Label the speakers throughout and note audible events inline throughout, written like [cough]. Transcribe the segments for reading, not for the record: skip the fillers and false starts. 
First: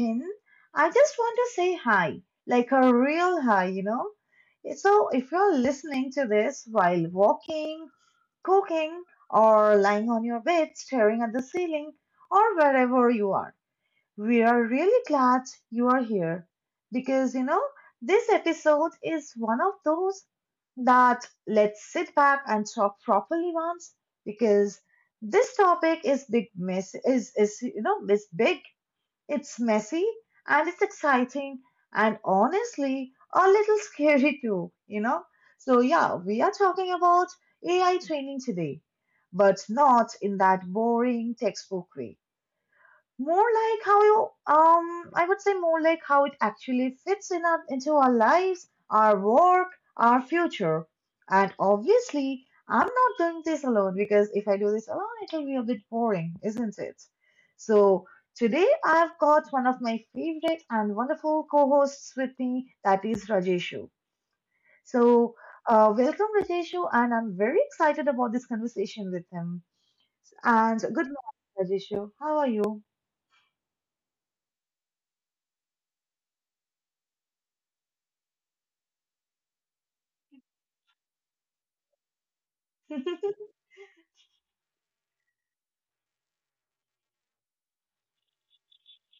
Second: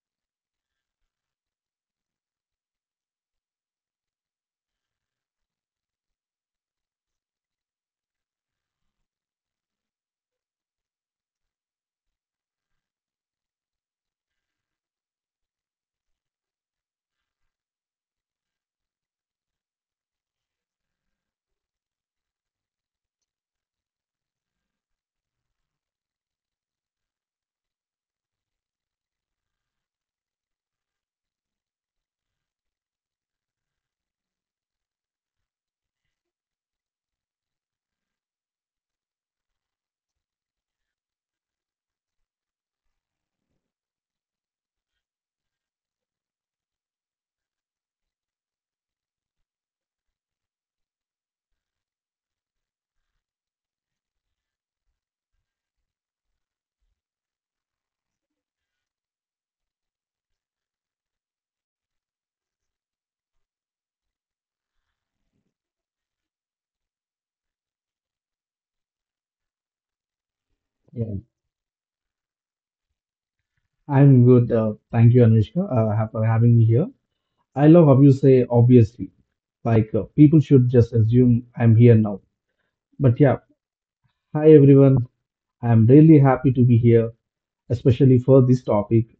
Speaker 1: in, I just want to say hi, like a real hi, you know. So, if you're listening to this while walking, cooking, or lying on your bed staring at the ceiling, or wherever you are, we are really glad you are here because, this episode is one of those that let's sit back and talk properly once because this topic is big mess is you know is big, it's messy, and it's exciting, and honestly a little scary too, you know? So, yeah, we are talking about AI training today, but not in that boring textbook way, more like how you I would say more like how it actually fits into our lives, our work, our future. And obviously I'm not doing this alone, because if I do this alone it will be a bit boring, isn't it? So today I've got one of my favorite and wonderful co-hosts with me, that is Rajeshu. So welcome, Rajeshu, and I'm very excited about this conversation with him. And good
Speaker 2: Yeah,
Speaker 1: morning, Rajeshu, how are you?
Speaker 2: I'm good. Thank you, Anushka, for having me here. I love how you say obviously. Like people should just assume I'm here now. But yeah, hi everyone. I'm really happy to be here, especially for this topic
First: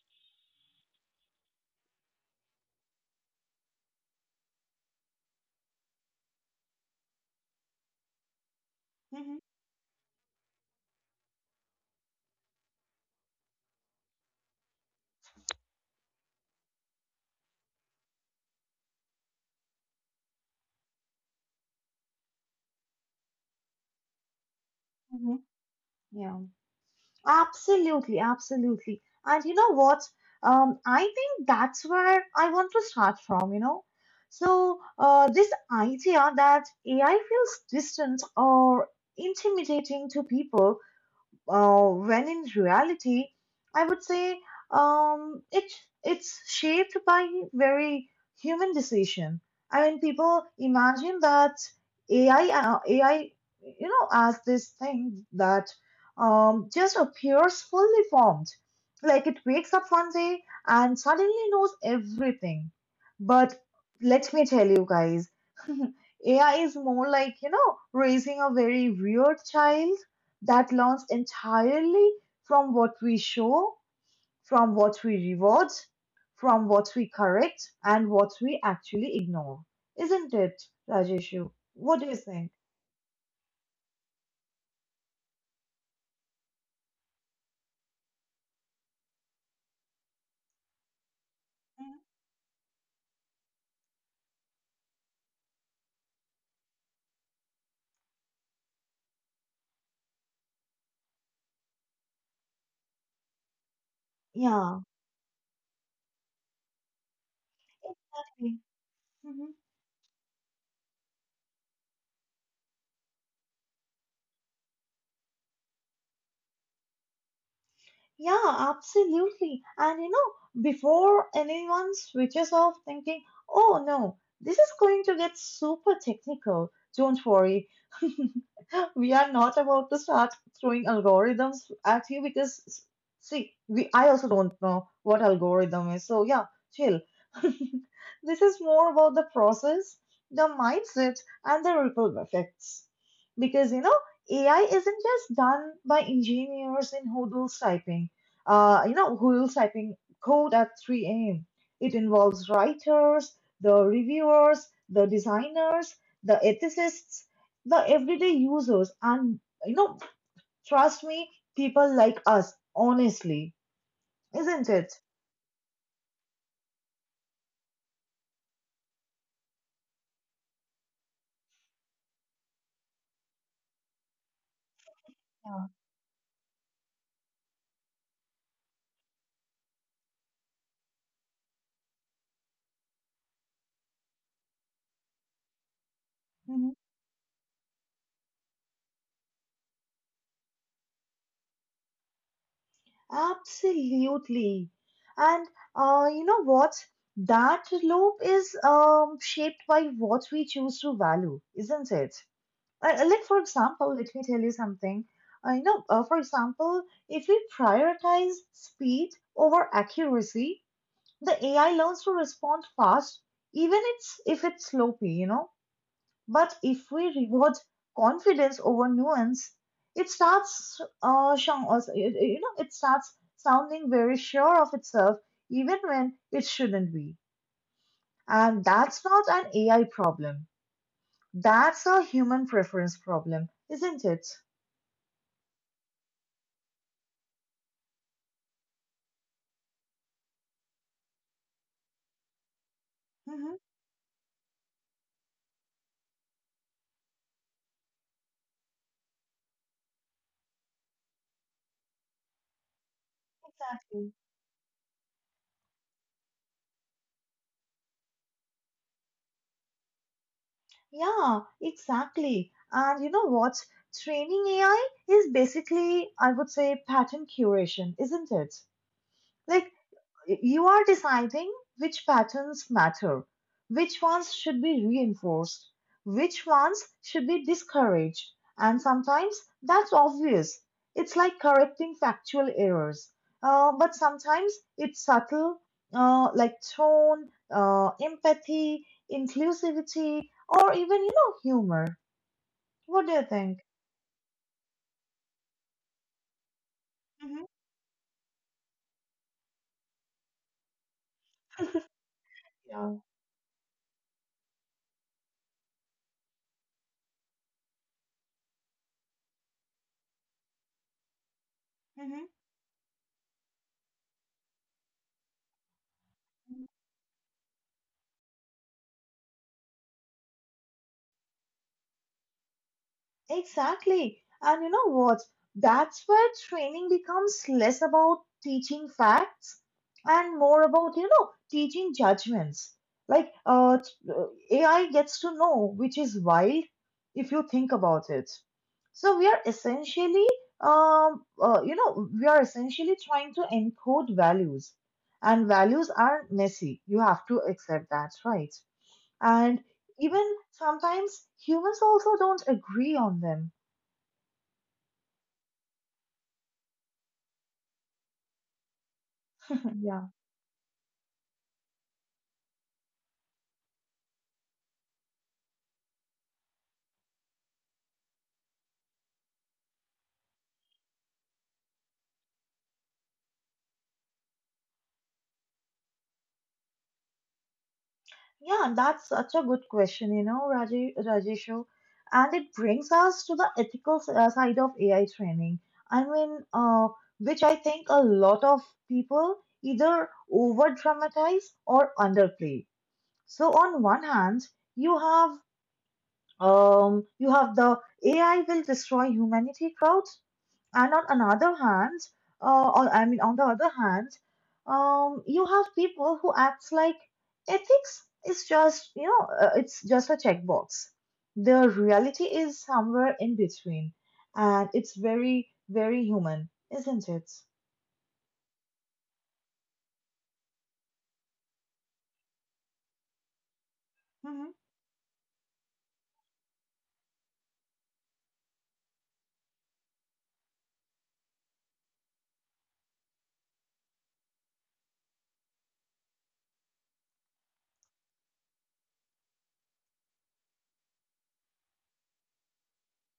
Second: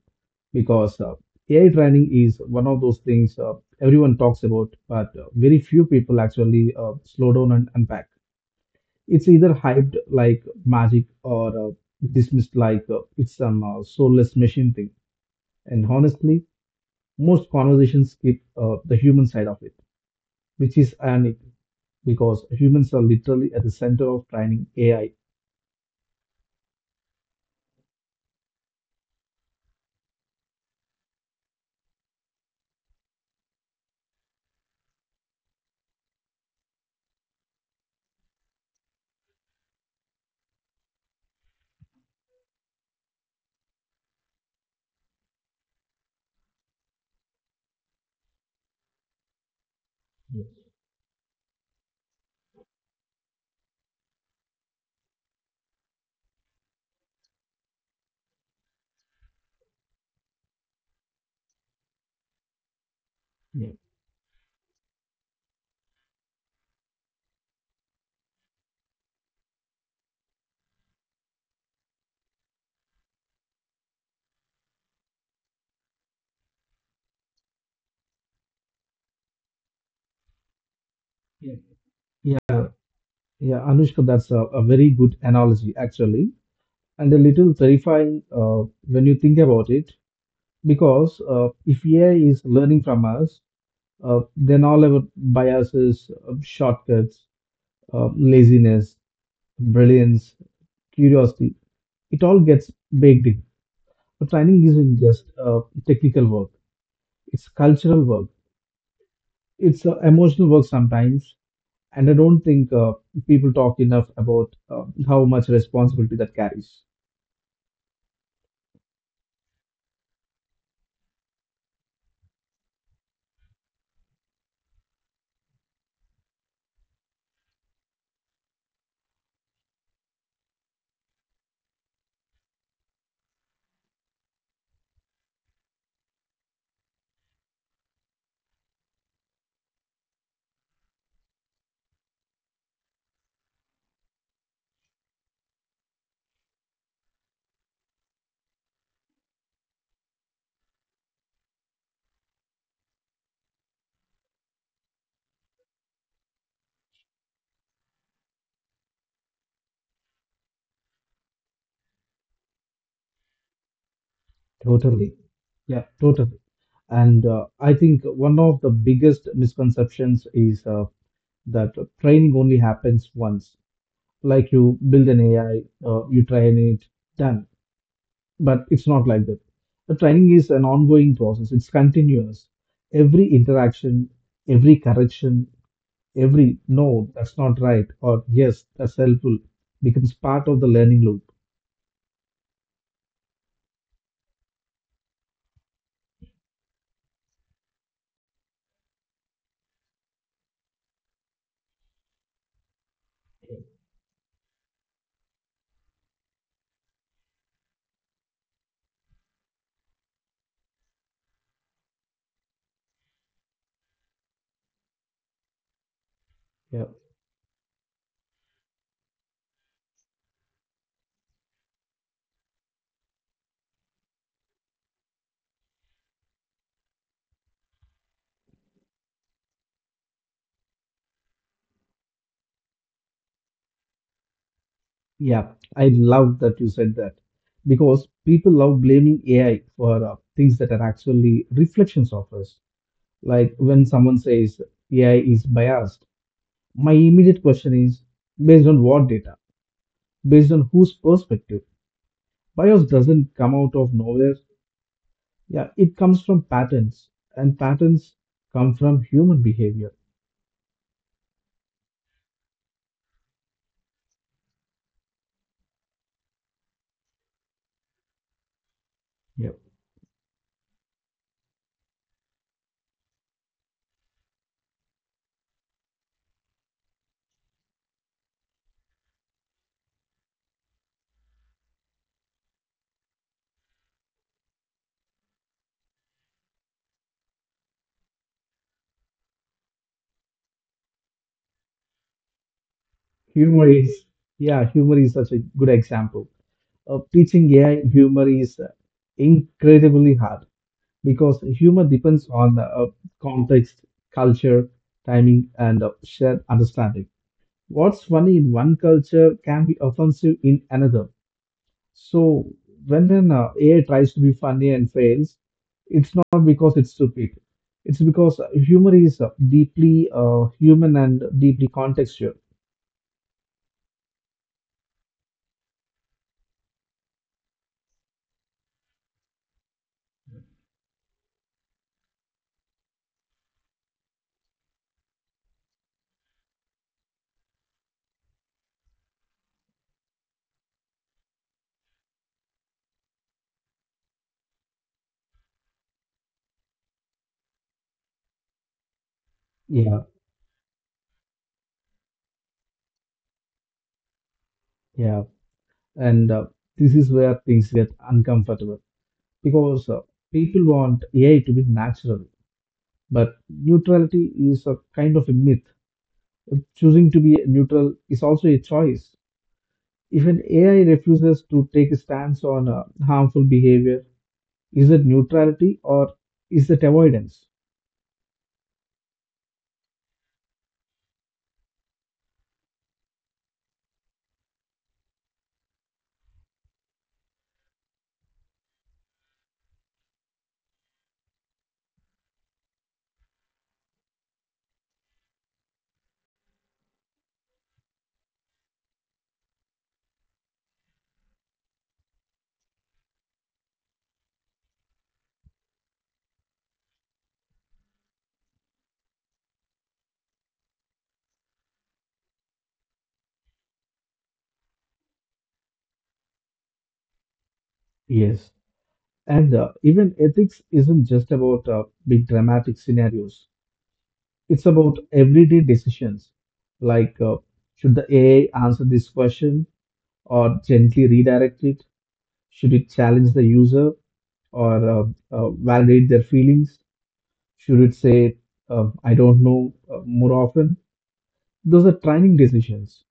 Speaker 2: because AI training is one of those things everyone talks about, but very few people actually slow down and unpack. It's either
Speaker 1: [laughs]
Speaker 2: hyped like magic or dismissed like it's some soulless machine thing. And honestly, most conversations skip the human side of it, which is ironic because humans are literally at the center of training AI.
Speaker 1: Mhm. Yeah, absolutely, absolutely. And you know what? I think that's where I want to start from, you know. So, this idea that AI feels distant or intimidating to people when in reality, I would say um, it it's shaped by very human decision. I mean, people imagine that AI as this thing that just appears fully formed, like it wakes up one day and suddenly knows everything. But
Speaker 2: Yeah.
Speaker 1: let me tell you guys, [laughs] AI is more like, you know, raising a very weird child that learns entirely from what we show, from what we reward, from what we correct, and what we actually ignore. Isn't it, Rajeshu?
Speaker 2: Yeah.
Speaker 1: What do you think?
Speaker 2: Yeah, yeah, Anushka, that's a very good analogy actually, and a little terrifying when you think about it, because if
Speaker 1: Mhm.
Speaker 2: AI is learning from us, then all our biases, shortcuts, laziness, brilliance, curiosity, it all gets baked in. But training
Speaker 1: Yeah,
Speaker 2: isn't just technical work, it's cultural work,
Speaker 1: exactly. Mhm.
Speaker 2: it's emotional work sometimes. And I don't think people talk enough about how much responsibility that carries.
Speaker 1: Yeah, absolutely. And you know, before anyone switches off thinking, oh no, this is going to get super technical, don't worry. [laughs] We are not about to start throwing algorithms at you, because see, we, I also don't know what algorithm is. So yeah, chill. [laughs] This is more about the process, the mindset, and the ripple effects. Because you know, AI isn't just done by engineers in Hoodle's typing. You know, Hoodle's typing code at 3 a.m. It involves writers, the reviewers, the designers, the ethicists, the everyday users, and you know, trust me, people like us honestly, isn't it?
Speaker 2: Totally. Yeah, totally. And I think one of the biggest misconceptions is that training only happens once. Like you build an
Speaker 1: Yeah.
Speaker 2: AI, you train it, done. But it's not like that. The training is an ongoing process, it's continuous. Every interaction, every correction, every
Speaker 1: Mhm.
Speaker 2: no, that's not right, or yes, that's helpful becomes part of the learning loop.
Speaker 1: Absolutely. And you know what, that loop is shaped by what we choose to value, isn't it? Like, for example, let me tell you something. I know, for example, if we prioritize speed over accuracy, the AI learns to respond fast, even it's if it's sloppy, you know. But
Speaker 2: Yeah,
Speaker 1: if we reward confidence over nuance, it starts, uh, you it starts sounding very sure of itself, even when it shouldn't be. And that's not an AI problem. That's a human preference problem, isn't it?
Speaker 2: yeah, I love that you said that because people love blaming AI for things that are actually reflections of us. Like
Speaker 1: Hmm.
Speaker 2: when someone says AI is biased, my immediate question is, based on what data? Based on whose perspective? Bias doesn't come out of
Speaker 1: Exactly.
Speaker 2: nowhere. Yeah, it comes from patterns, and patterns come from human behavior.
Speaker 1: Yeah, exactly. And you know what? Training AI is basically, I would say, pattern curation, isn't it?
Speaker 2: Yeah,
Speaker 1: Like, you are deciding which patterns matter, which ones should be reinforced, which ones should be discouraged, and sometimes that's obvious. It's like correcting factual errors. But sometimes it's subtle, like tone, empathy, inclusivity, or even, you know, humor. What do you think?
Speaker 2: humor is yeah, humor is such a good example.
Speaker 1: Hmm.
Speaker 2: Teaching AI humor is incredibly hard because humor depends on
Speaker 1: Yeah.
Speaker 2: context, culture, timing, and shared understanding. What's funny in one culture can be offensive in another. So when an AI tries to be funny and fails, it's not because it's stupid. It's because humor is deeply human and deeply contextual.
Speaker 1: Exactly. And you know what? That's where training becomes less about teaching facts and more about, you know, teaching judgments. Like uh, t- uh, AI gets to know, which is wild if you think about it. So we are essentially, you know, we are essentially trying to encode values, and values are messy. You have to accept that, right? And
Speaker 2: Yeah,
Speaker 1: even sometimes humans also don't agree on them.
Speaker 2: yeah. And this is where things get uncomfortable
Speaker 1: [laughs]
Speaker 2: because
Speaker 1: Yeah.
Speaker 2: people want AI to be natural, but neutrality is a kind of a myth. Choosing to be neutral is also a choice. If an AI refuses to take a stance on harmful behavior, is it neutrality or is it avoidance?
Speaker 1: Yeah, that's such a good question, you know, Rajeshu. And it brings us to the ethical side of AI training. I mean, uh, which I think a lot of people either over dramatize or underplay. So on one hand, you have you have the AI will destroy humanity crowd. And on another hand, or I mean, on the other hand, you have people who act like ethics is just, you know, it's just a checkbox. The reality is somewhere in between, and it's very, very human, isn't it?
Speaker 2: Yes. And even ethics isn't just about big dramatic scenarios.
Speaker 1: Hmm.
Speaker 2: It's about everyday decisions, like should the AI answer this question or gently redirect it? Should it challenge the user or validate their feelings? Should it say, I don't know, more often? Those are training decisions.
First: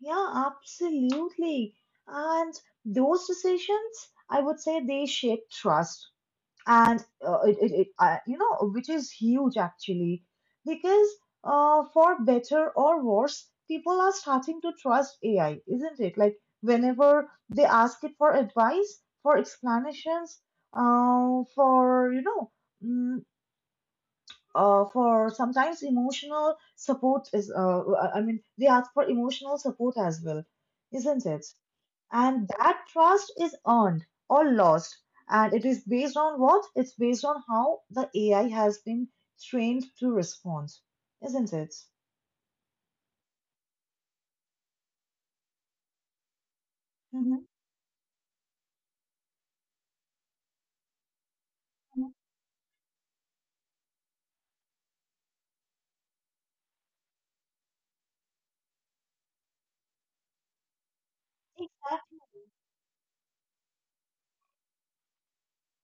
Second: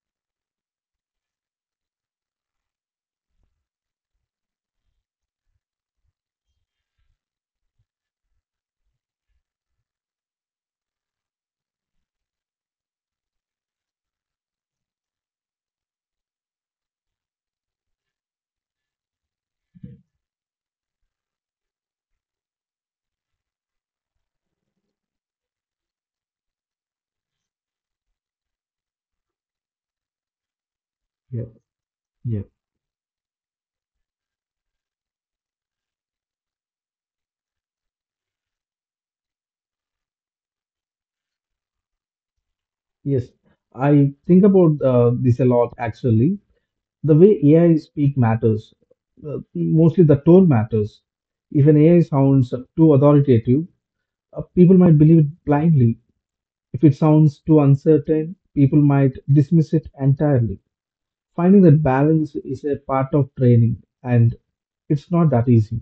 Speaker 1: Yeah, absolutely. And those decisions, I would say, they shape trust. And it, it, it you know, which is huge actually, because for better or worse, people are starting to trust AI, isn't it? Like whenever they ask it for advice, for explanations, for you know, mm, for sometimes emotional support is I mean, they ask for emotional support as well, isn't it?
Speaker 2: Yeah, yeah.
Speaker 1: And that trust is earned or lost. And it is based on what? It's based on how the AI has been trained to respond, isn't it?
Speaker 2: Yes, I think about this a lot actually. The
Speaker 1: Hmm.
Speaker 2: way AI speak matters. Mostly the tone matters. If an AI sounds too authoritative, people might believe it blindly. If it sounds too uncertain, people might dismiss it entirely. Finding that
Speaker 1: Exactly.
Speaker 2: balance is a part of training, and it's not that easy.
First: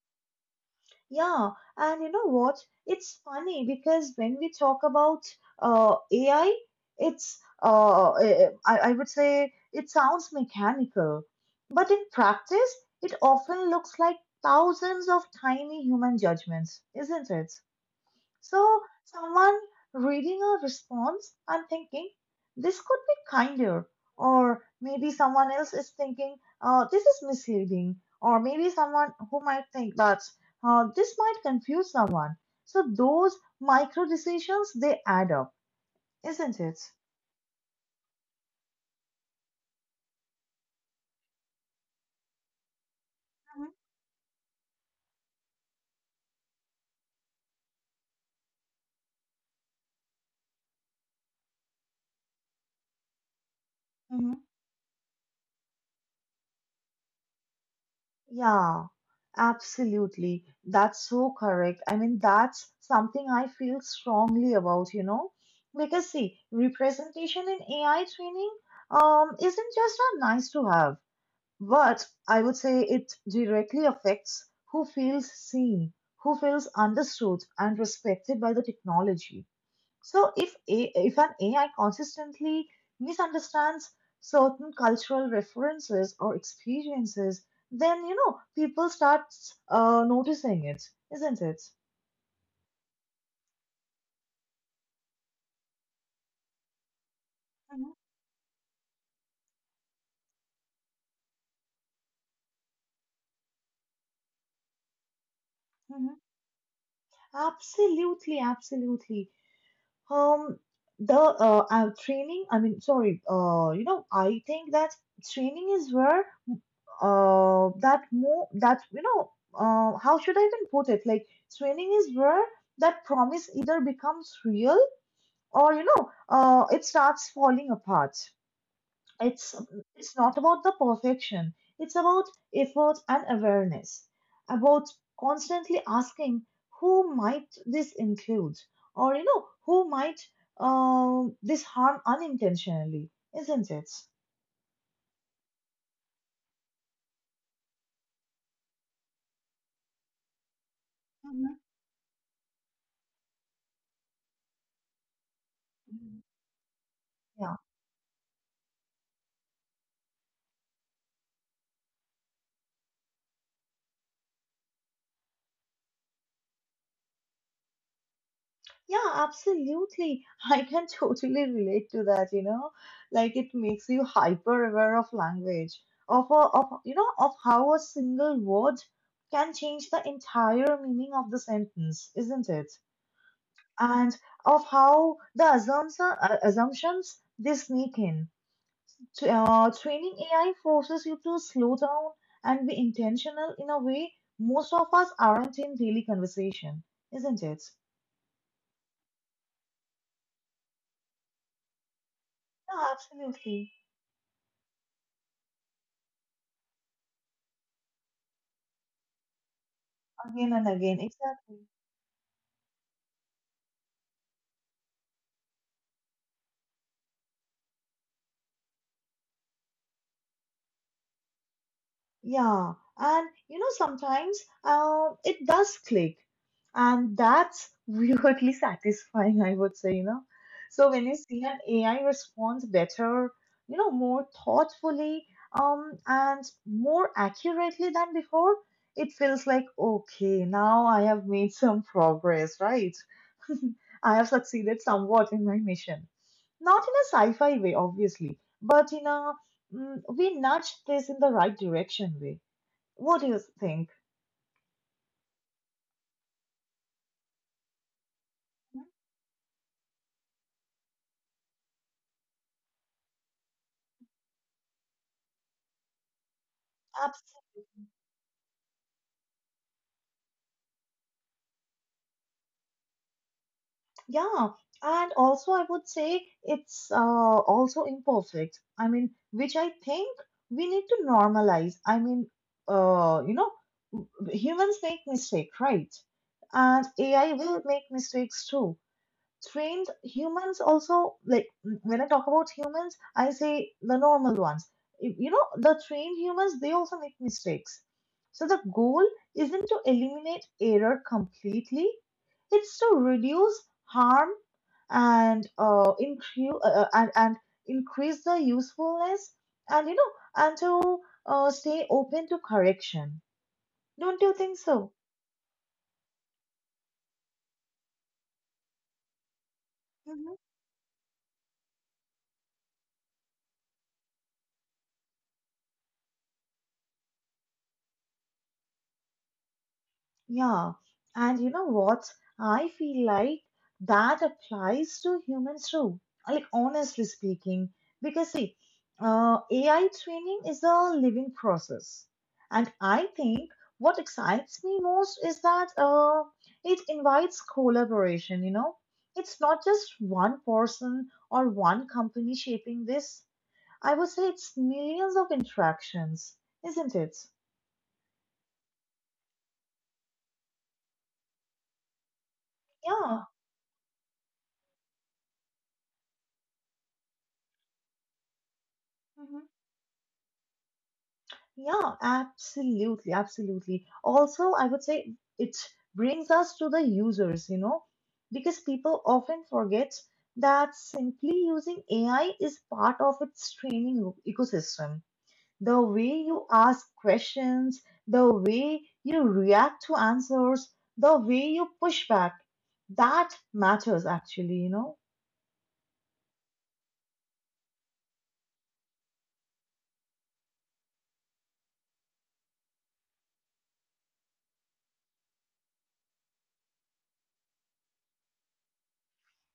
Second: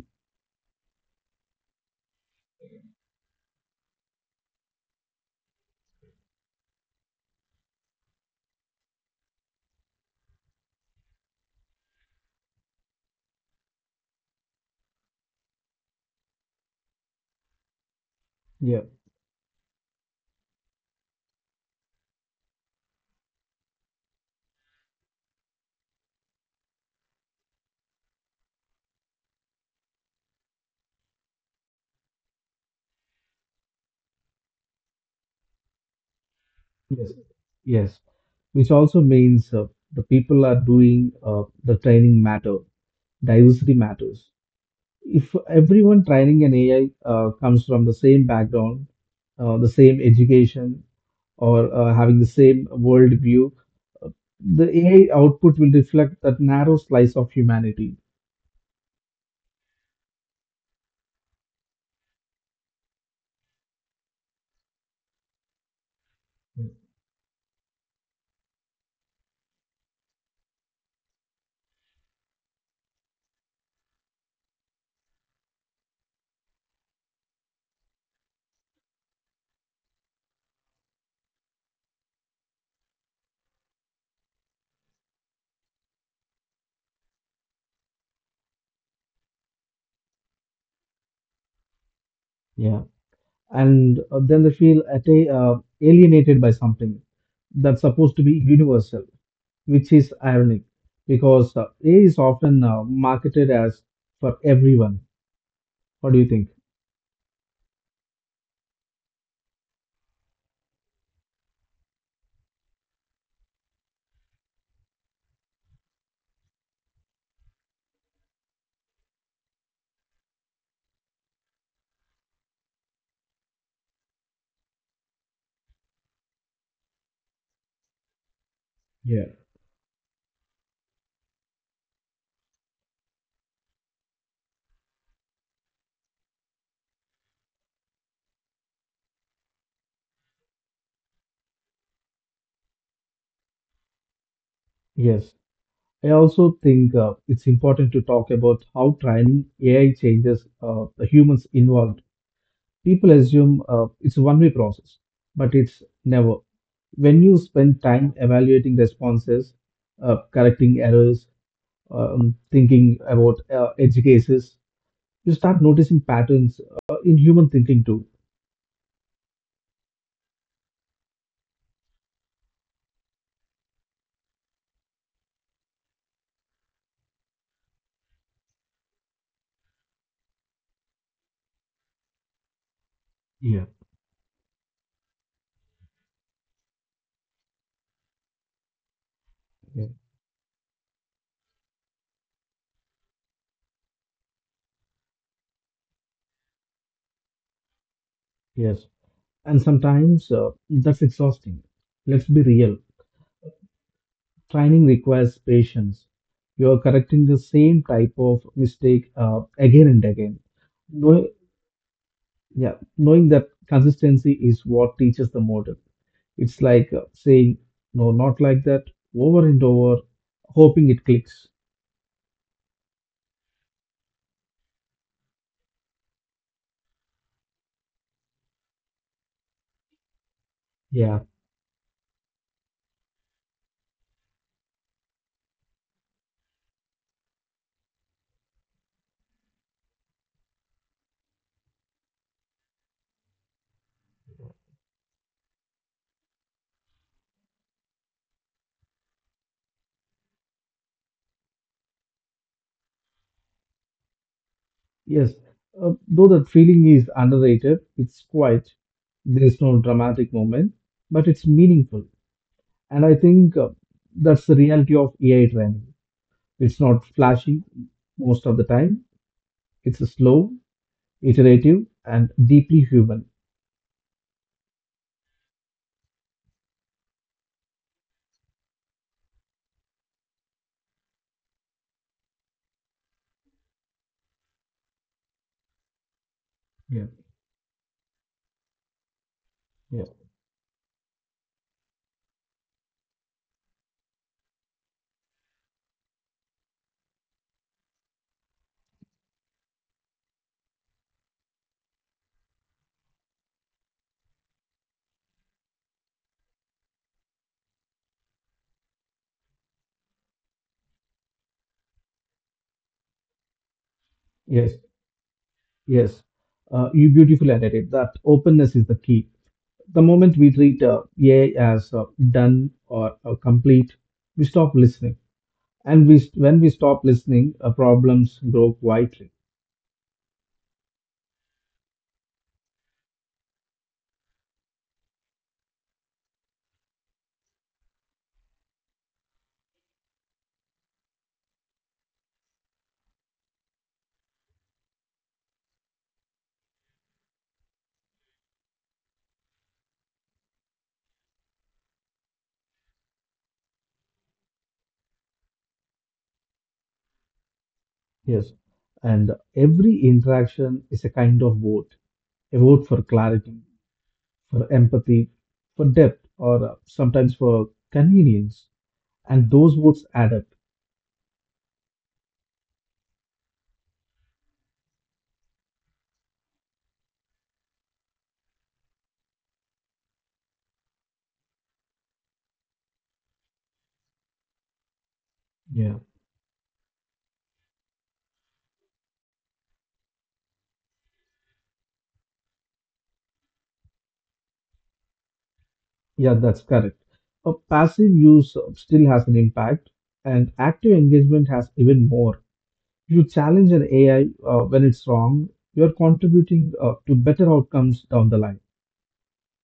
Speaker 1: Yeah, and you know what? It's funny because when we talk about AI, it's eh, eh, I would say it sounds mechanical, but in practice, it often looks like thousands of tiny human judgments, isn't it?
Speaker 2: Yeah,
Speaker 1: So, someone reading a response and thinking, this could be kinder, or maybe someone else is thinking, this is misleading, or maybe someone who might think that this might confuse someone. So, those micro decisions, they add up, isn't it?
Speaker 2: yes, yes. Which also means the people are doing the training matter. Diversity matters. If everyone training an AI comes from the same background, the same education, or having the same worldview, uh,
Speaker 1: Mhm.
Speaker 2: the AI output will reflect that narrow slice of humanity.
Speaker 1: Yeah, absolutely. That's so correct. I mean, that's something I feel strongly about, you know, because see, representation in AI training isn't just a nice to have, but I would say it directly affects who feels seen, who feels understood and respected by the technology. So if an AI consistently misunderstands certain cultural references or experiences, then you know, people start noticing it, isn't it?
Speaker 2: Yeah. And then they feel alienated by something that's
Speaker 1: Mhm,
Speaker 2: supposed to be universal, which is ironic because AI is often marketed as for everyone. What do
Speaker 1: mhm.
Speaker 2: you think?
Speaker 1: Absolutely, absolutely. Um, the training. I mean, sorry. You know, I think that training is where that more that you know how should I even put it? Like training is where that promise either becomes real, or you know, it starts falling apart.
Speaker 2: Yeah.
Speaker 1: it's it's not about the perfection, it's about effort and awareness, about constantly asking, who might this include, or you know, who might this harm unintentionally, isn't it?
Speaker 2: Yes. I also think it's important to talk about how training AI changes the humans involved. People assume it's a one-way process, but it's
Speaker 1: Mhm.
Speaker 2: never. When you spend time evaluating responses, correcting errors, thinking about edge cases, you start noticing patterns in human thinking too.
Speaker 1: Yeah, absolutely. [laughs] I can totally relate to that, you know. Like, it makes you hyper aware of language, of you know, of how a single word can change the entire meaning of the sentence, isn't it?
Speaker 2: Yeah.
Speaker 1: And of how assumptions they sneak in.
Speaker 2: Yeah,
Speaker 1: Training AI forces you to slow down and be intentional in a way most of us aren't in daily conversation, isn't it?
Speaker 2: yes, and sometimes that's exhausting. Let's be real.
Speaker 1: Yeah, absolutely.
Speaker 2: Training requires patience. You are correcting the same type of mistake again and again.
Speaker 1: Again and again,
Speaker 2: Knowing,
Speaker 1: exactly.
Speaker 2: yeah, knowing that consistency is what teaches the model. It's like saying, no, not like that, over and over, hoping it clicks.
Speaker 1: Yeah, and you know, sometimes it does click, and that's weirdly [laughs] satisfying, I would say, you know. So when you
Speaker 2: Yeah,
Speaker 1: see an AI responds better, you know, more thoughtfully, and more accurately than before, it feels like, okay, now I have made some progress, right? [laughs] I have succeeded somewhat in my mission, not in a sci-fi way obviously, but in a, mm, we nudged this in the right direction way. What do you think?
Speaker 2: yes. Though that feeling is underrated, it's quiet. There's no dramatic moment, but it's meaningful. And I think that's the reality of AI training. It's not
Speaker 1: Abs-
Speaker 2: flashy most of the time. It's slow, iterative, and deeply human.
Speaker 1: yeah, and also I would say it's also imperfect. I mean, which I think we need to normalize. I mean, you know, w- humans make mistakes, right? And
Speaker 2: Yeah.
Speaker 1: AI will make mistakes too. Trained
Speaker 2: Yeah.
Speaker 1: humans also, like when I talk about humans, I say the normal ones. You know, the trained humans, they also make mistakes. So the goal isn't to eliminate error completely, it's to reduce harm and increase and increase the usefulness, and you know, and to stay open to correction. Don't you think
Speaker 2: Yes,
Speaker 1: so?
Speaker 2: yes. You beautifully added that openness is the key. The moment we treat AI as done or complete, we stop listening. And when we stop listening, problems grow quietly.
Speaker 1: Yeah, and you know what? I feel like that applies to humans too. Like, honestly speaking, because see, AI training is a living process, and I think what excites me most is that it invites collaboration. You know, it's not just one person or one company shaping this. I would say it's millions of interactions, isn't it?
Speaker 2: Yes. And every interaction is a kind of vote, a vote for
Speaker 1: Yeah.
Speaker 2: clarity, for empathy, for depth, or sometimes for convenience. And
Speaker 1: Mm-hmm.
Speaker 2: those votes add up.
Speaker 1: Yeah, absolutely, absolutely. Also, I would say it brings us to the users, you know, because people often forget that simply using AI is part of its ecosystem. The way you ask questions, the way you react to answers, the way you push back, that matters actually, you know.
Speaker 2: Yeah, that's correct. A passive use still has an impact, and active engagement has even more. You challenge an AI when it's wrong, you're contributing to better outcomes down the line.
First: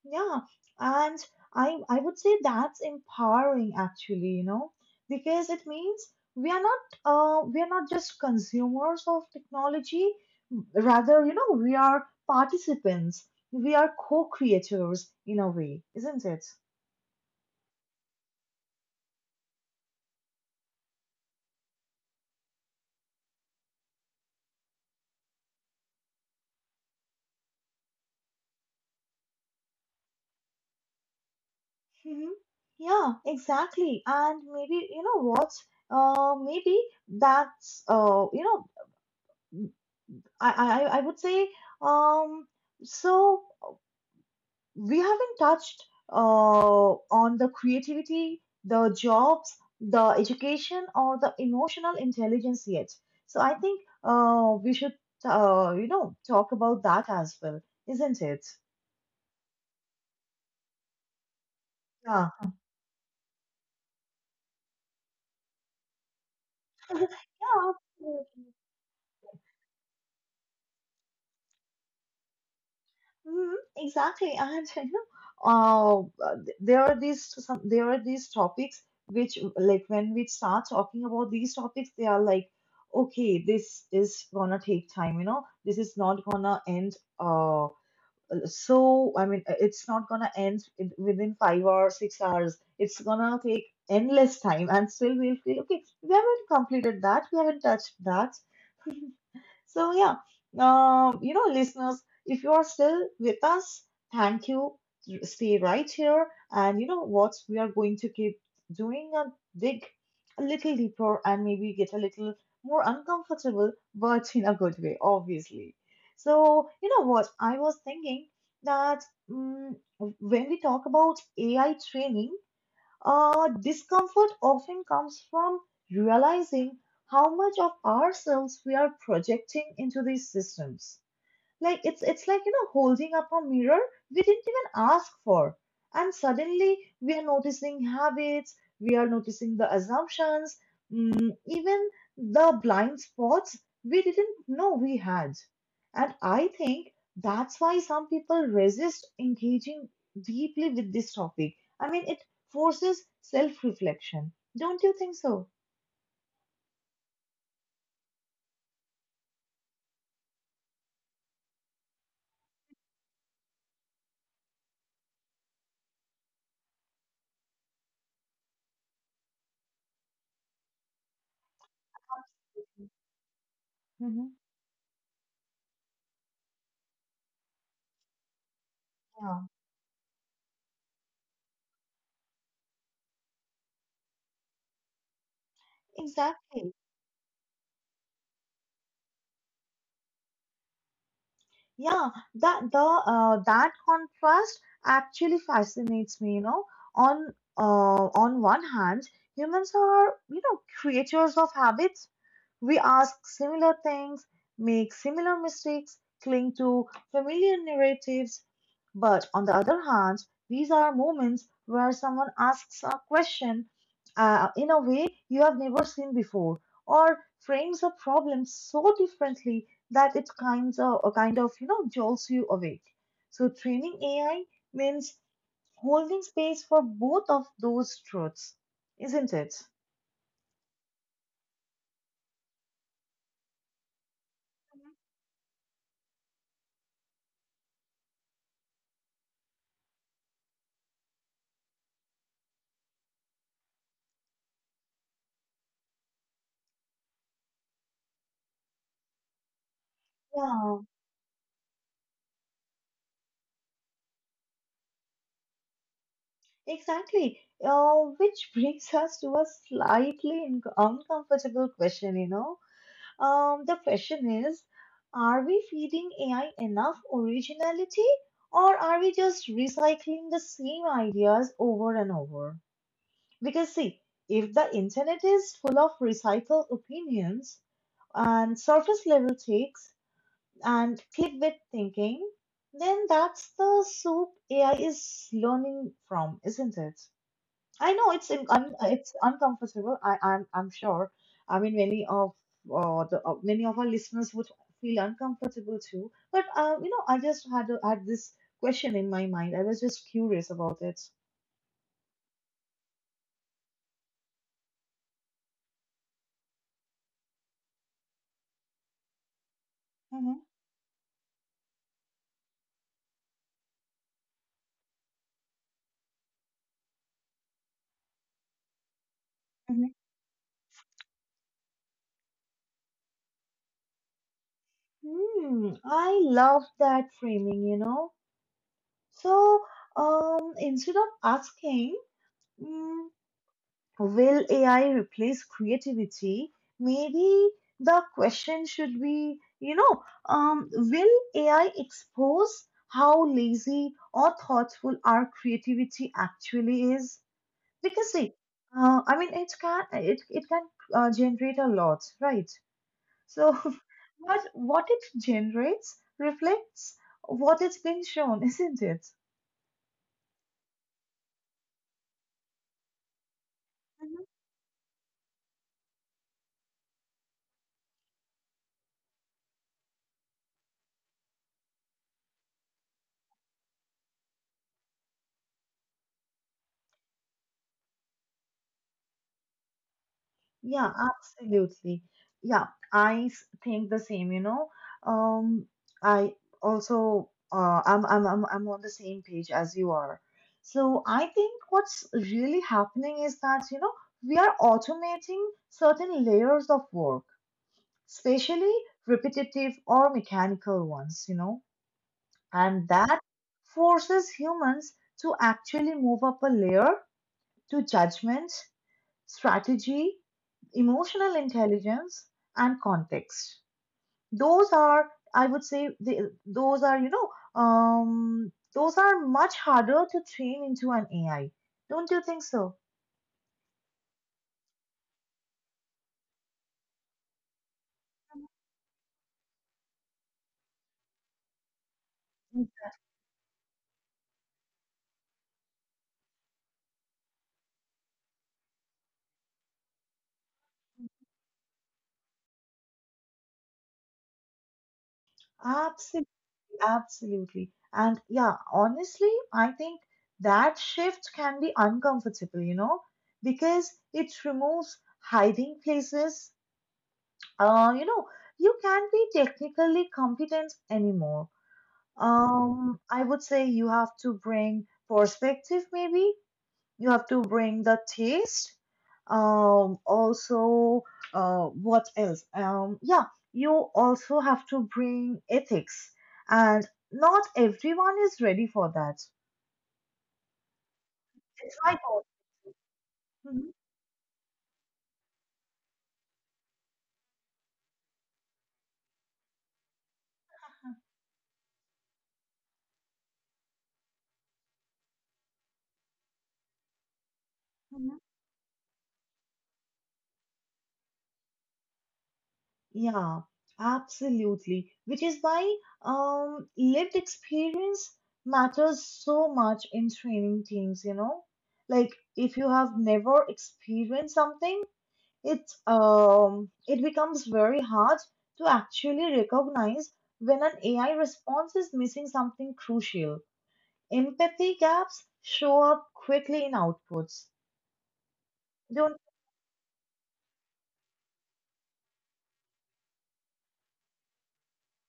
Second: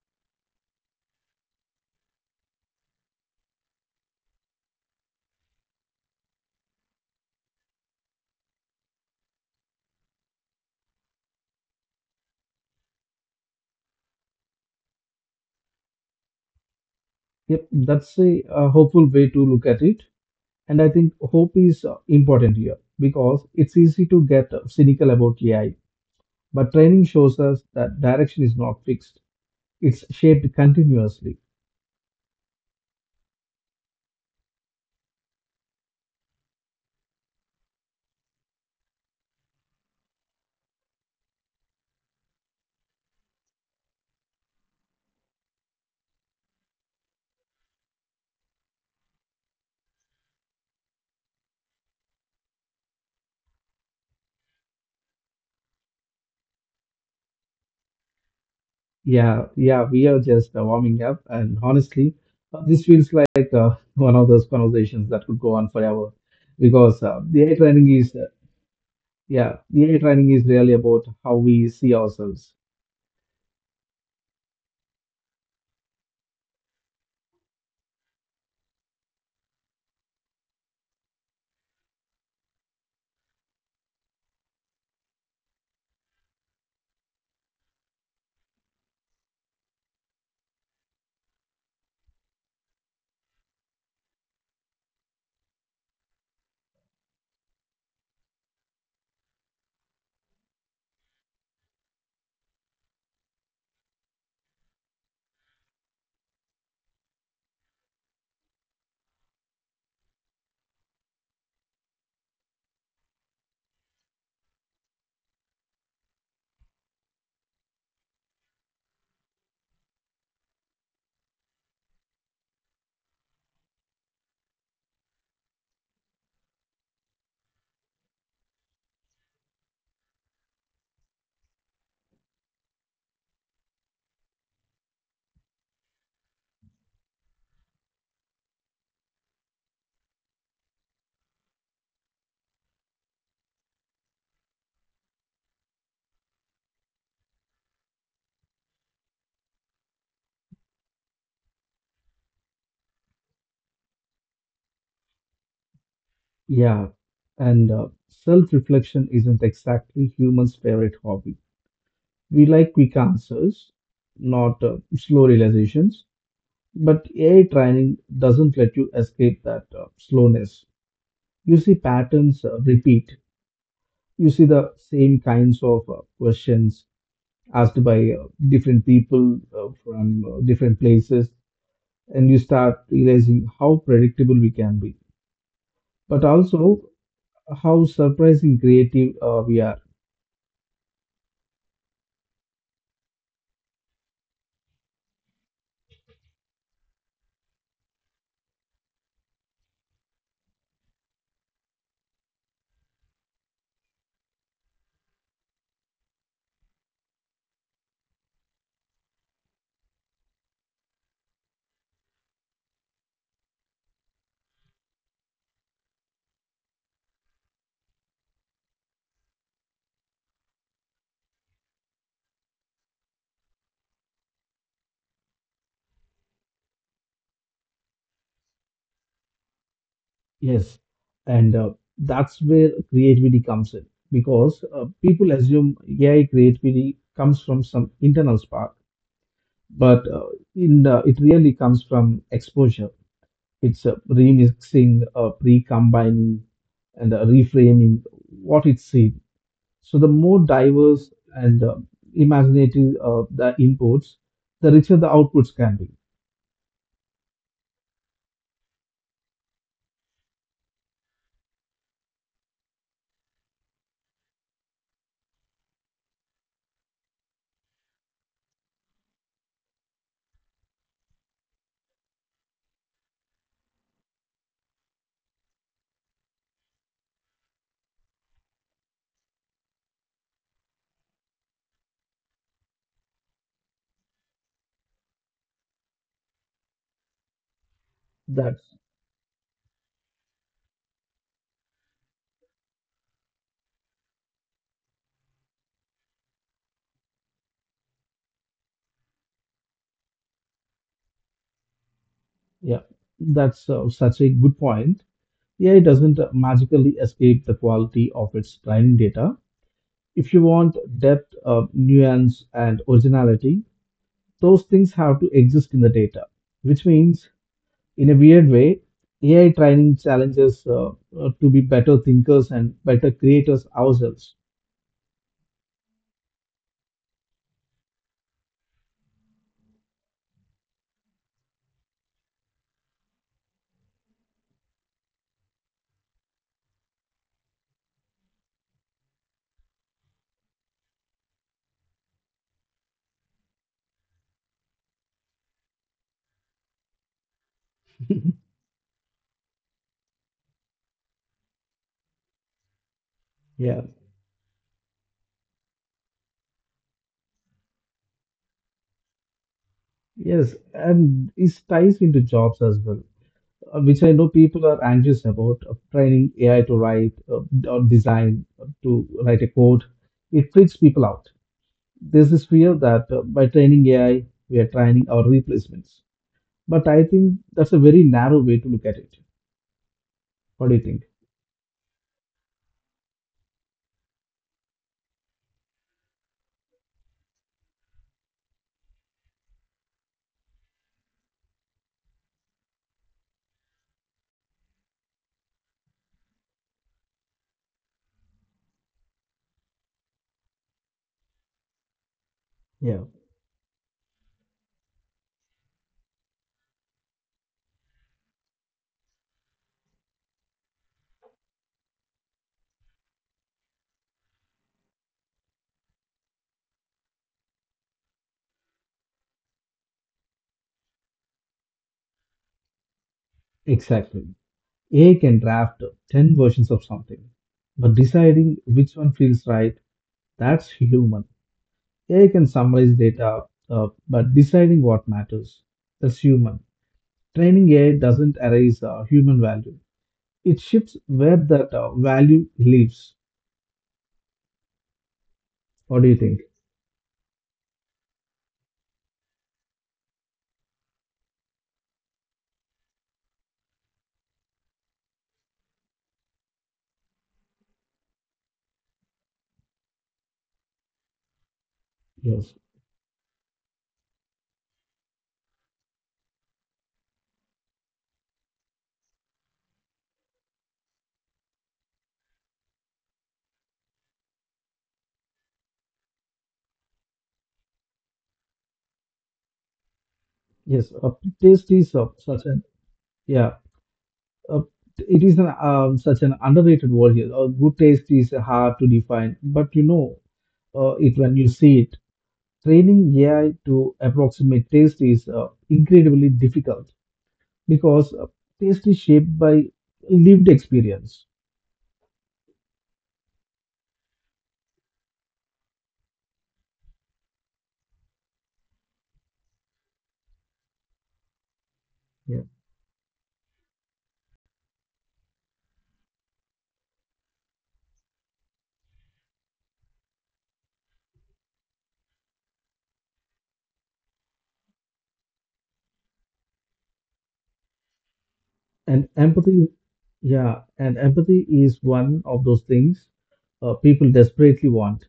Speaker 1: Yeah, and I would say that's empowering actually, you know, because it means we are not just consumers of technology, rather, you know, we are participants. We are co-creators in a way, isn't it?
Speaker 2: Yep, that's a hopeful way to look at it. And I think hope is important here because it's easy to get cynical about AI, but training shows us that direction is not fixed, it's shaped continuously.
Speaker 1: Hmm. Yeah, exactly. And maybe, you know what? Maybe that's you know, I would say, um so, We haven't touched on the creativity, the jobs, the education, or the emotional intelligence yet. So I think we should, talk about that as well, isn't it?
Speaker 2: Yeah, yeah, we are just warming up, and honestly,
Speaker 1: Yeah.
Speaker 2: this feels like one of those conversations that could go on forever, because
Speaker 1: [laughs]
Speaker 2: uh, the AI training is, uh,
Speaker 1: yeah.
Speaker 2: yeah, the AI training is really about how we see ourselves.
Speaker 1: Mhm. Exactly, and [laughs] you know, there are these some there are these topics which, like, when we start talking about these topics, they are like, okay, this is gonna take time, you know, this is not gonna end. So I mean, it's not gonna end within 5 or 6 hours. It's gonna take endless time, and still we'll feel okay. We haven't completed that. We haven't touched that. So yeah, listeners, if you are still with us, thank you. Stay right here, and you know what? We are going to keep doing a dig a little deeper and maybe get a little more uncomfortable, but in a good way, obviously. So you know what? I was thinking that mm when we talk about AI training, discomfort often comes from realizing how much of ourselves we are projecting into these systems. Like it's like, you know, holding up a mirror we didn't even ask for. And suddenly we are noticing habits, we are noticing the assumptions, even the blind spots we didn't know we had. And I think that's why some people resist engaging deeply with this topic. I mean, it forces self reflection. Don't you think so?
Speaker 2: Yeah, and self-reflection isn't exactly humans' favorite hobby. We like quick answers, not slow realizations. But AI training doesn't let you escape that slowness. You see patterns repeat. You
Speaker 1: Hmm.
Speaker 2: see the same kinds of questions asked by different people
Speaker 1: Yeah,
Speaker 2: from different places, and you start realizing how predictable we can be, but
Speaker 1: exactly.
Speaker 2: also how surprising creative we are.
Speaker 1: Yeah, that contrast actually fascinates me, you know. On one hand, humans are, you know, creatures of habits. We ask similar things, make similar mistakes, cling to familiar narratives. But on the other hand, these are moments where someone asks a question in a way you have never seen before, or frames a problem so differently that it kind of you know jolts you awake. So training AI means holding space for both of those truths, isn't it?
Speaker 2: Yes, and that's where creativity comes in because people assume AI creativity comes from some internal spark, but in it really comes from exposure. It's remixing, recombining, and reframing what it seen. So the more
Speaker 1: Yeah.
Speaker 2: diverse and imaginative the inputs, the richer the outputs can be.
Speaker 1: Exactly. Which brings us to a slightly inc uncomfortable question, you know. The question is, are we feeding AI enough originality, or are we just recycling the same ideas over and over? Because see, if the internet is full of recycled opinions and surface level takes and clickbait thinking, then that's the soup AI is learning from, isn't it? I know
Speaker 2: That's
Speaker 1: it's uncomfortable. I'm sure. I mean, many of our listeners would feel uncomfortable too. But you know, I just had this question in my mind. I was just curious about it.
Speaker 2: yeah, that's such a good point. AI doesn't magically escape the quality of its training data. If you
Speaker 1: Hmm.
Speaker 2: want depth, nuance, and originality, those things have to exist in the data, which means in a weird way, AI
Speaker 1: Hmm.
Speaker 2: training challenges to be better thinkers and better creators ourselves.
Speaker 1: Hmm, I love that framing, you know. So, instead of asking, mm, will AI replace creativity? Maybe the question should be, you know, will AI expose how lazy or thoughtful our creativity actually is? Because see,
Speaker 2: [laughs]
Speaker 1: I mean, it can generate a lot, right? So,
Speaker 2: Yeah,
Speaker 1: [laughs] but what it generates reflects what it's been shown, [laughs] isn't it?
Speaker 2: yes, and this ties into jobs as well, which I know people are anxious about training AI to write or design, to write a code. It freaks people out. There's this fear that by training AI, we are training our replacements. But I think that's a very narrow way to look at it. What do you
Speaker 1: Yeah,
Speaker 2: think?
Speaker 1: absolutely. Yeah, think the same, you know. Um, I also I'm on the same page as you are. So I think what's really happening is that, you know, we are automating certain layers of work, especially repetitive or mechanical ones, you know, and
Speaker 2: Yeah.
Speaker 1: that forces humans to actually move up a layer to judgment, strategy, emotional intelligence, and context. Those are, I would say, the, those are, you know, those are much harder to train into an AI. Don't you think so?
Speaker 2: Exactly. AI can draft 10 versions of something, but deciding which one feels right, that's human. AI can summarize data, but deciding what matters, that's human. Training AI doesn't erase human value, it shifts where that value lives. What do you
Speaker 1: Absolutely,
Speaker 2: think?
Speaker 1: absolutely. And yeah, honestly, I think that shift can be uncomfortable, you know, because it removes hiding places. You know, you can't be technically competent anymore.
Speaker 2: Yes,
Speaker 1: I would say you have to bring perspective, maybe. You have to bring the taste. Also, what else? Yeah, you also have to bring ethics, and not everyone is ready for that.
Speaker 2: yes. Taste
Speaker 1: It's my
Speaker 2: is such an Yeah. Uh, it is such an underrated word here. Good taste is hard to define, but you know it when you see it. Training AI to approximate taste is incredibly difficult because
Speaker 1: fault.
Speaker 2: taste is shaped by lived experience.
Speaker 1: Yeah, absolutely. Which is why lived experience matters so much in training teams, you know? Like
Speaker 2: Yeah.
Speaker 1: if you have never experienced something, it it becomes very hard to actually recognize when an AI response is missing something crucial. Empathy gaps show up quickly in outputs.
Speaker 2: and
Speaker 1: Don't.
Speaker 2: empathy. Yeah, and empathy is one of those things people desperately want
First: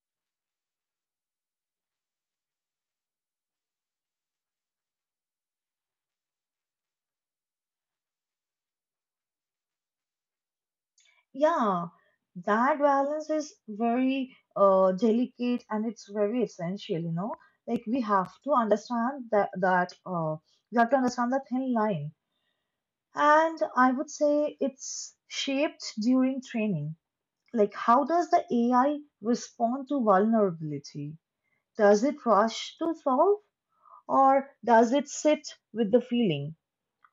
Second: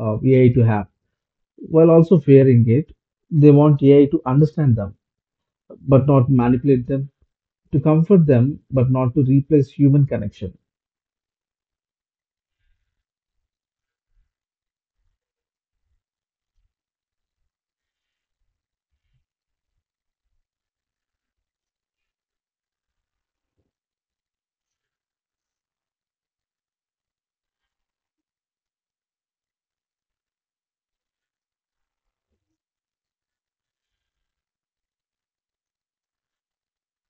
Speaker 2: AI to have, while also fearing it. They want AI to understand them, but not manipulate them, to comfort them, but not to replace human connection.
Speaker 1: Yeah, that balance is very delicate and it's very essential, you know. Like we have to understand that we have to understand the thin line. And I would say it's shaped during training. Like how does the AI respond to vulnerability? Does it rush to solve, or does it sit with the feeling?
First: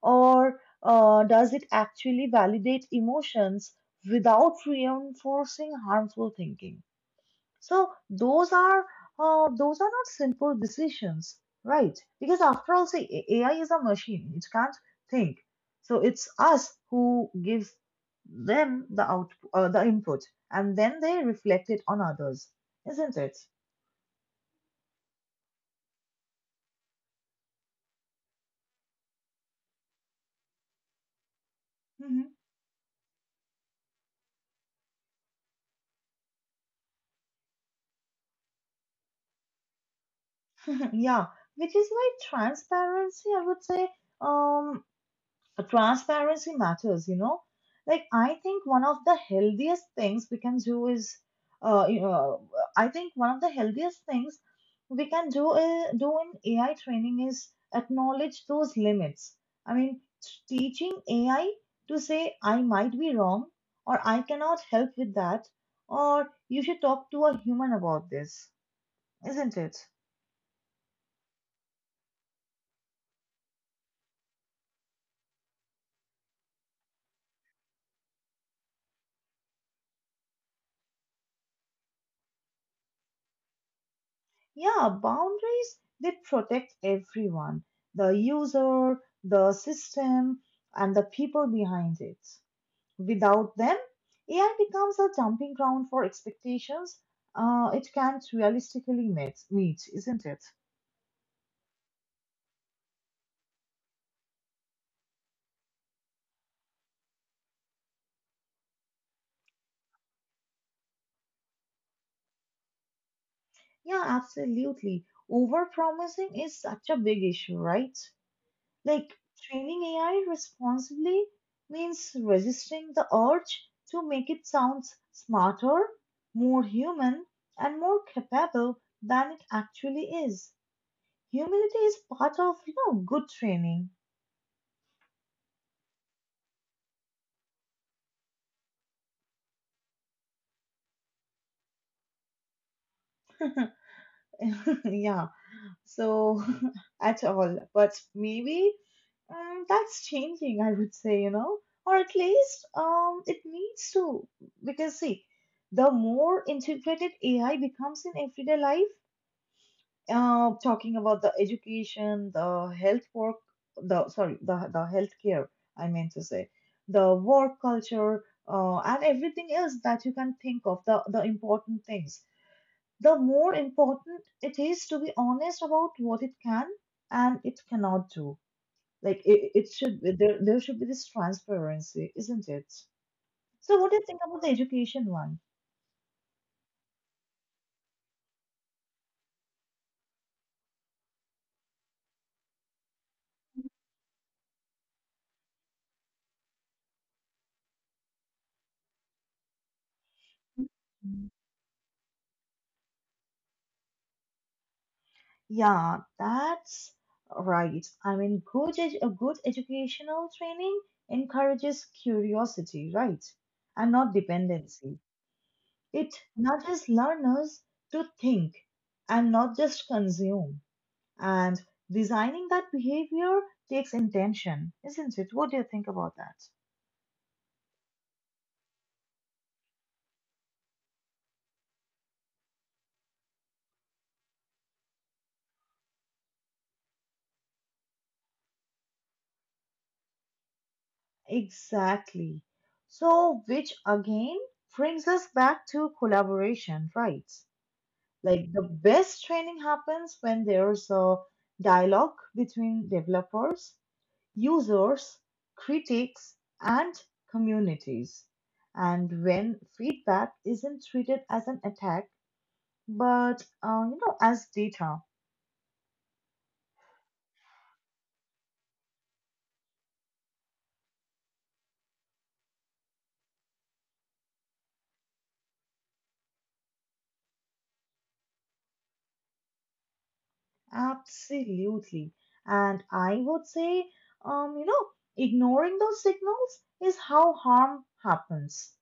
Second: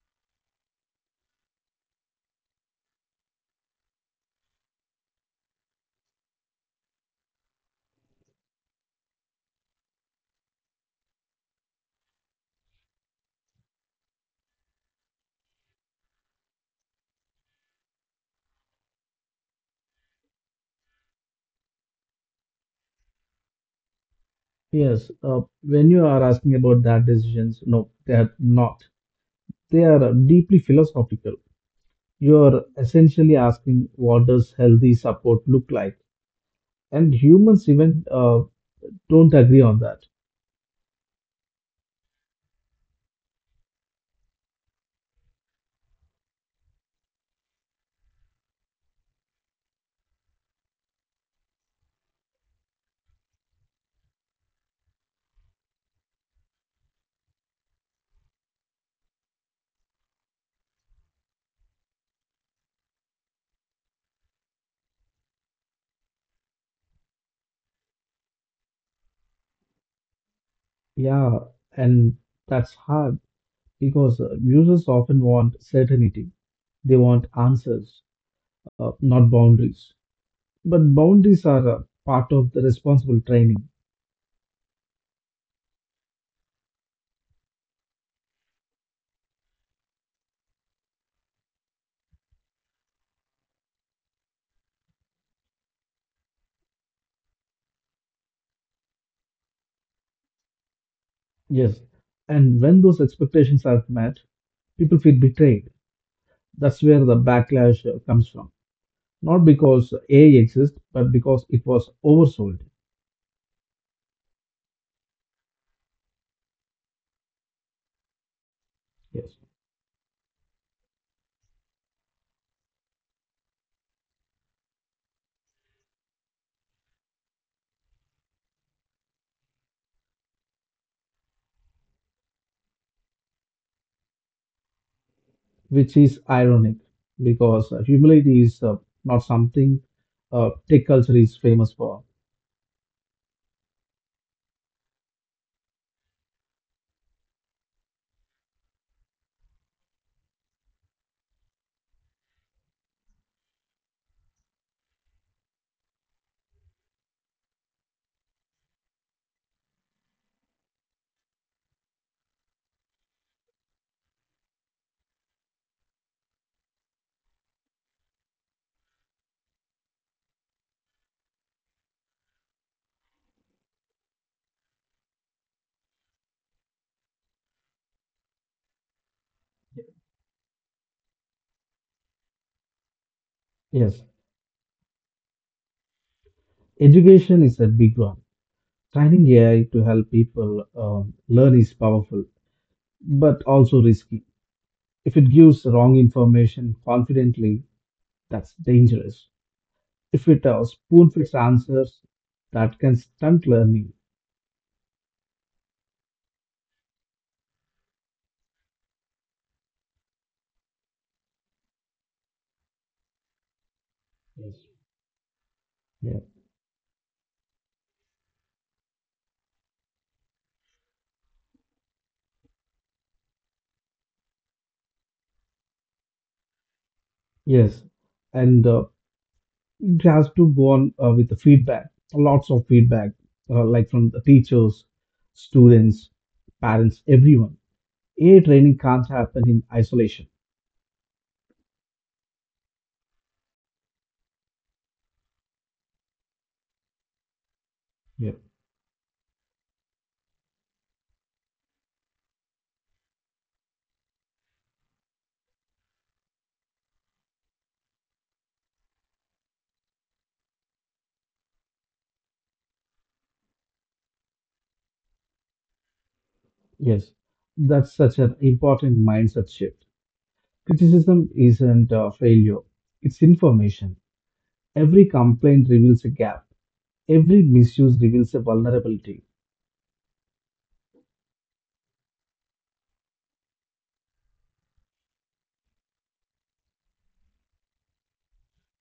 Speaker 1: Or does it actually validate emotions without reinforcing harmful thinking? So those are not simple decisions, right? Because after all, say AI is a machine; it can't think. So it's us who gives them the input, and then they reflect it on others, isn't it?
Speaker 2: Yes, when you are asking about that decisions, no, they are not. They are deeply philosophical.
Speaker 1: Mhm.
Speaker 2: You are essentially asking, what does healthy support look like? And humans even don't agree on that.
Speaker 1: [laughs] Yeah, which is why transparency, I would say, um, transparency matters, you know. Like I think one of the healthiest things we can do is you know, I think one of the healthiest things we can do in AI training is acknowledge those limits. I mean, teaching AI to say, I might be wrong, or I cannot help with that, or you should talk to a human about this, isn't it?
Speaker 2: Yeah, and that's hard because users often want certainty. They want answers, not boundaries. But boundaries are part of the responsible training.
Speaker 1: Yeah, boundaries, they protect everyone, the user, the system, and the people behind it. Without them, AI becomes a jumping ground for expectations it can't realistically meet, isn't it?
Speaker 2: Yes. And when those expectations are met, people feel betrayed. That's where the backlash comes from, not because AI exists, but because it was oversold.
Speaker 1: Yeah, absolutely. Overpromising is such a big issue, right? Like
Speaker 2: Yes,
Speaker 1: training AI responsibly means resisting the urge to make it sound smarter, more human, and more capable than it actually is. Humility is part of, you know, good training.
Speaker 2: which is ironic because humility is not something tech culture is famous for.
Speaker 1: [laughs] Yeah, so [laughs] at all. But maybe that's changing, I would say, you know, or at least it needs to. Because, see, the more integrated AI becomes in everyday life, talking about the education, the health work, the sorry, the healthcare. I meant to say the work culture and everything else that you can think of. The important things. The more important it is to be honest about what it can and it cannot do. Like it should be, there should be this transparency, isn't it? So what do you
Speaker 2: Yes,
Speaker 1: think about the education one?
Speaker 2: education is a big one. Training AI to help people learn is powerful, but also risky. If it gives wrong information confidently, that's dangerous. If it spoon feeds answers, that can stunt learning.
Speaker 1: Yeah, that's right. I mean, a good educational training encourages curiosity, right? And not
Speaker 2: Yes.
Speaker 1: dependency. It
Speaker 2: Yeah.
Speaker 1: nudges learners to think and not just consume. And designing that behavior takes intention, isn't it? What do you think about that?
Speaker 2: Yes. And it has to go on with the feedback, lots of feedback, like from the teachers, students, parents, everyone. A training can't happen in isolation.
Speaker 1: Exactly. So, which again brings us back to collaboration, right?
Speaker 2: Yeah.
Speaker 1: Like the best training happens when there's a dialogue between developers, users, critics, and communities. And when feedback isn't treated as an attack, but you know, as data.
Speaker 2: Yes. That's such an important mindset shift. Criticism isn't a failure, it's information. Every complaint reveals a gap, every misuse reveals a vulnerability.
Speaker 1: Absolutely. And I would say, you know, ignoring those signals is how harm happens.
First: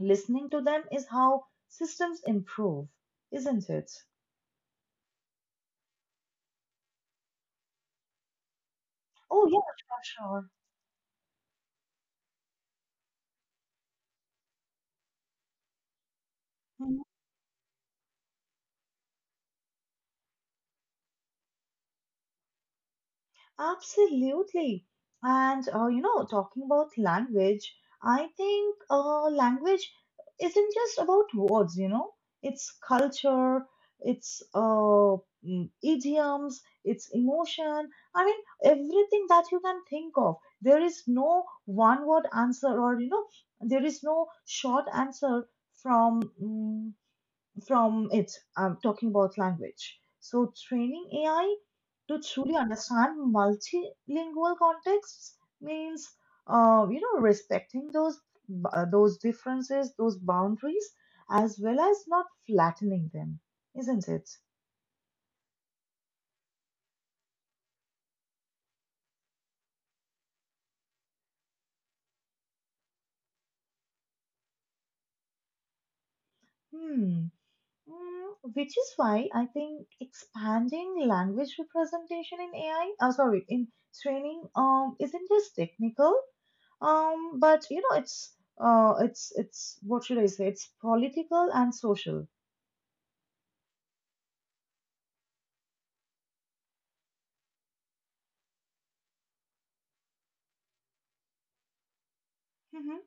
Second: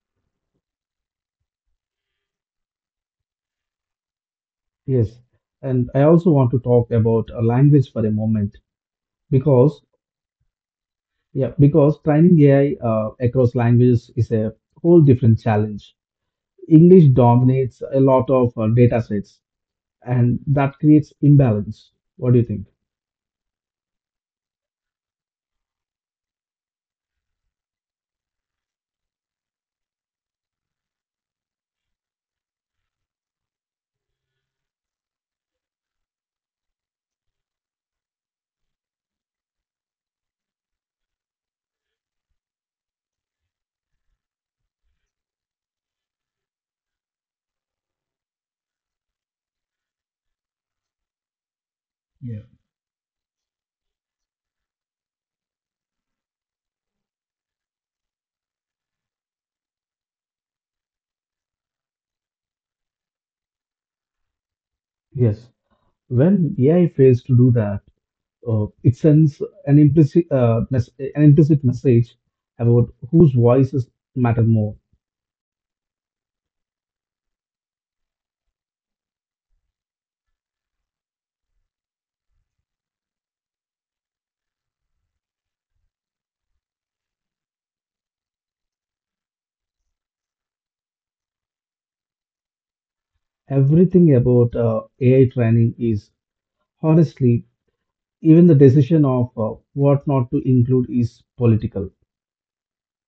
Speaker 1: Listening to them is how systems improve, isn't it?
Speaker 2: Yes. And I also want to talk about a language for a moment
Speaker 1: Oh, yeah,
Speaker 2: because
Speaker 1: sure, sure.
Speaker 2: yeah, because training AI across languages is a whole different challenge.
Speaker 1: Mhm.
Speaker 2: English dominates a lot of data sets, and that creates imbalance. What do you think?
Speaker 1: Absolutely. And you know, talking about language, I think language isn't just about words, you know, it's culture, it's idioms, it's emotion. I mean, everything that you can think of. There is no one word answer, or you know, there is no short answer from mm, from it. I'm talking about language. So, training AI to
Speaker 2: Yeah.
Speaker 1: truly understand multilingual contexts means, you know, respecting those differences, those boundaries, as well as not flattening them, isn't it?
Speaker 2: Yes, when AI fails to do that, it sends an implicit an implicit message about whose voices matter more.
Speaker 1: Hmm. Mm, which is why I think expanding language representation in AI, sorry, in training, isn't just technical. But you know, it's what should I say? It's political and social.
Speaker 2: Everything about AI training is honestly, even the decision of what not to include is political.
Speaker 1: Hmm.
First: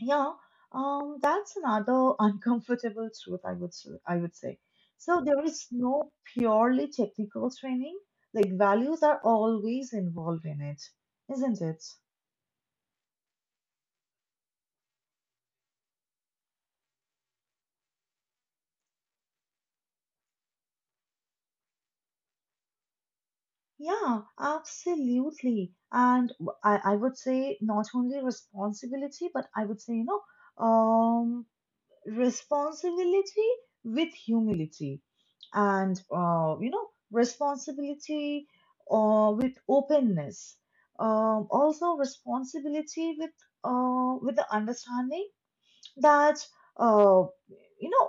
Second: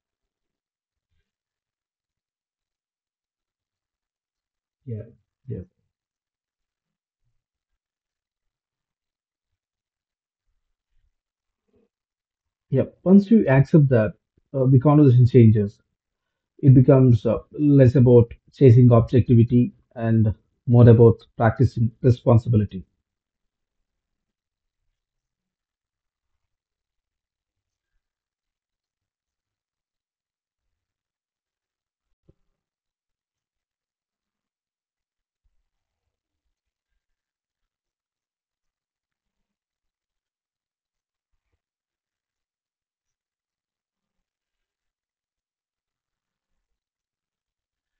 Speaker 1: Yeah, that's another [laughs] uncomfortable truth I would I would say.
Speaker 2: Yeah.
Speaker 1: So there is no purely technical training. Like values are always involved in it, isn't it?
Speaker 2: Yeah, once you accept that, the conversation changes. It becomes less about chasing objectivity and more about practicing responsibility.
Speaker 1: Yeah, absolutely. And I would say not only responsibility, but I would say, you know, um. responsibility with humility, and you know, responsibility with openness, also responsibility with the understanding that uh, you know,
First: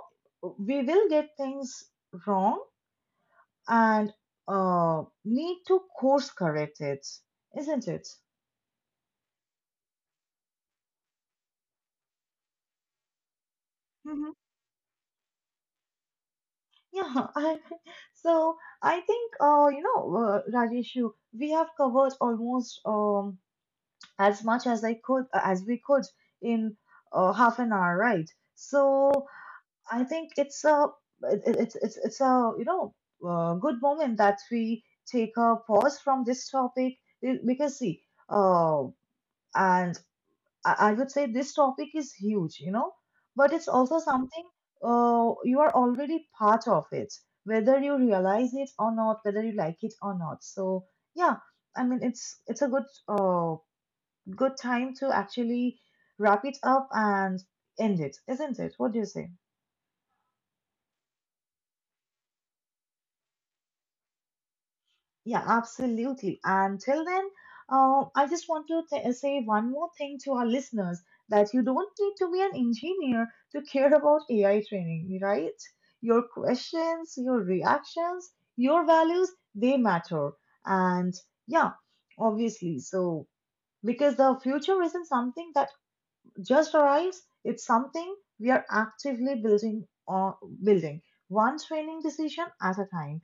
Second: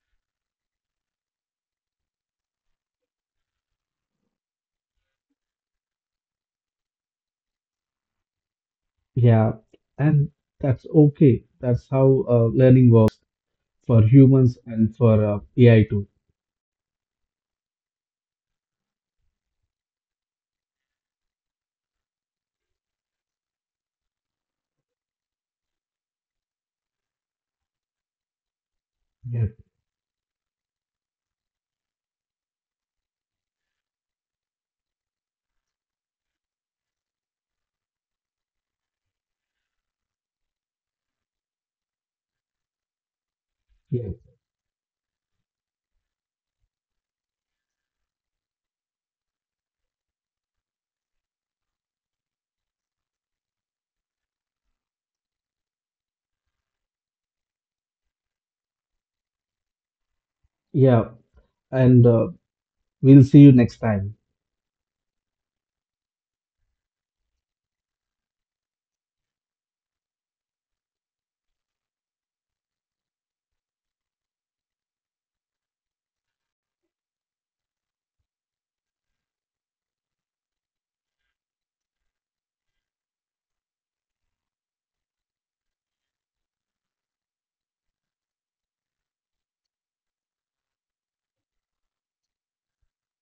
Speaker 1: we will get things wrong, and need to course correct it, isn't it?
Speaker 2: Yeah, and that's okay. That's how learning works for
Speaker 1: Hmm.
Speaker 2: humans and for AI too.
Speaker 1: yeah, I So I think, you know, Rajeshu, we have covered almost as much as I could, as we could in half an hour, right? So
Speaker 2: Yeah.
Speaker 1: I think it's a, it- it's a, you know, good moment that we take a pause from this topic because see, uh, and I would say this topic is huge, you know, but it's also something you are already part of it, whether you realize it or not, whether you like it or not. So yeah, I mean it's a good good time to actually wrap it up and end it, isn't it? What do you say?
Speaker 2: Yeah, yeah, and we'll see you next time.
Speaker 1: Yeah, absolutely. And till then, I just want to say one more thing to our listeners, that you don't need to be an engineer to care about AI training, right? Your questions, your reactions, your values, they matter. And yeah, obviously. So, because the future isn't something that just arrives, it's something we are actively building one training decision at a time.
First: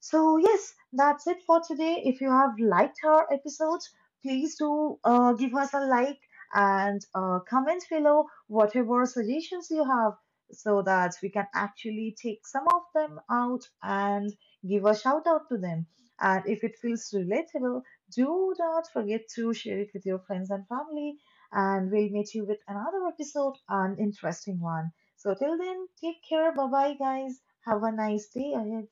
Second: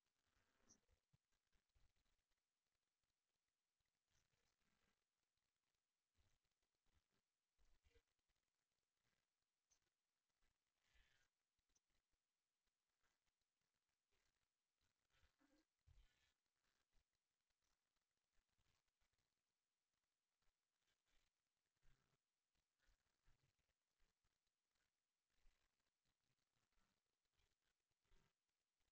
Speaker 1: So, yes, that's it for today. If you have liked our episode, please do give us a like, and comment below whatever suggestions you have so that we can actually take some of them out and give a shout out to them. And if it feels relatable, do not forget to share it with your friends and family. And we'll meet you with another episode, an interesting one. So, till then, take care. Bye bye, guys. Have a nice day ahead.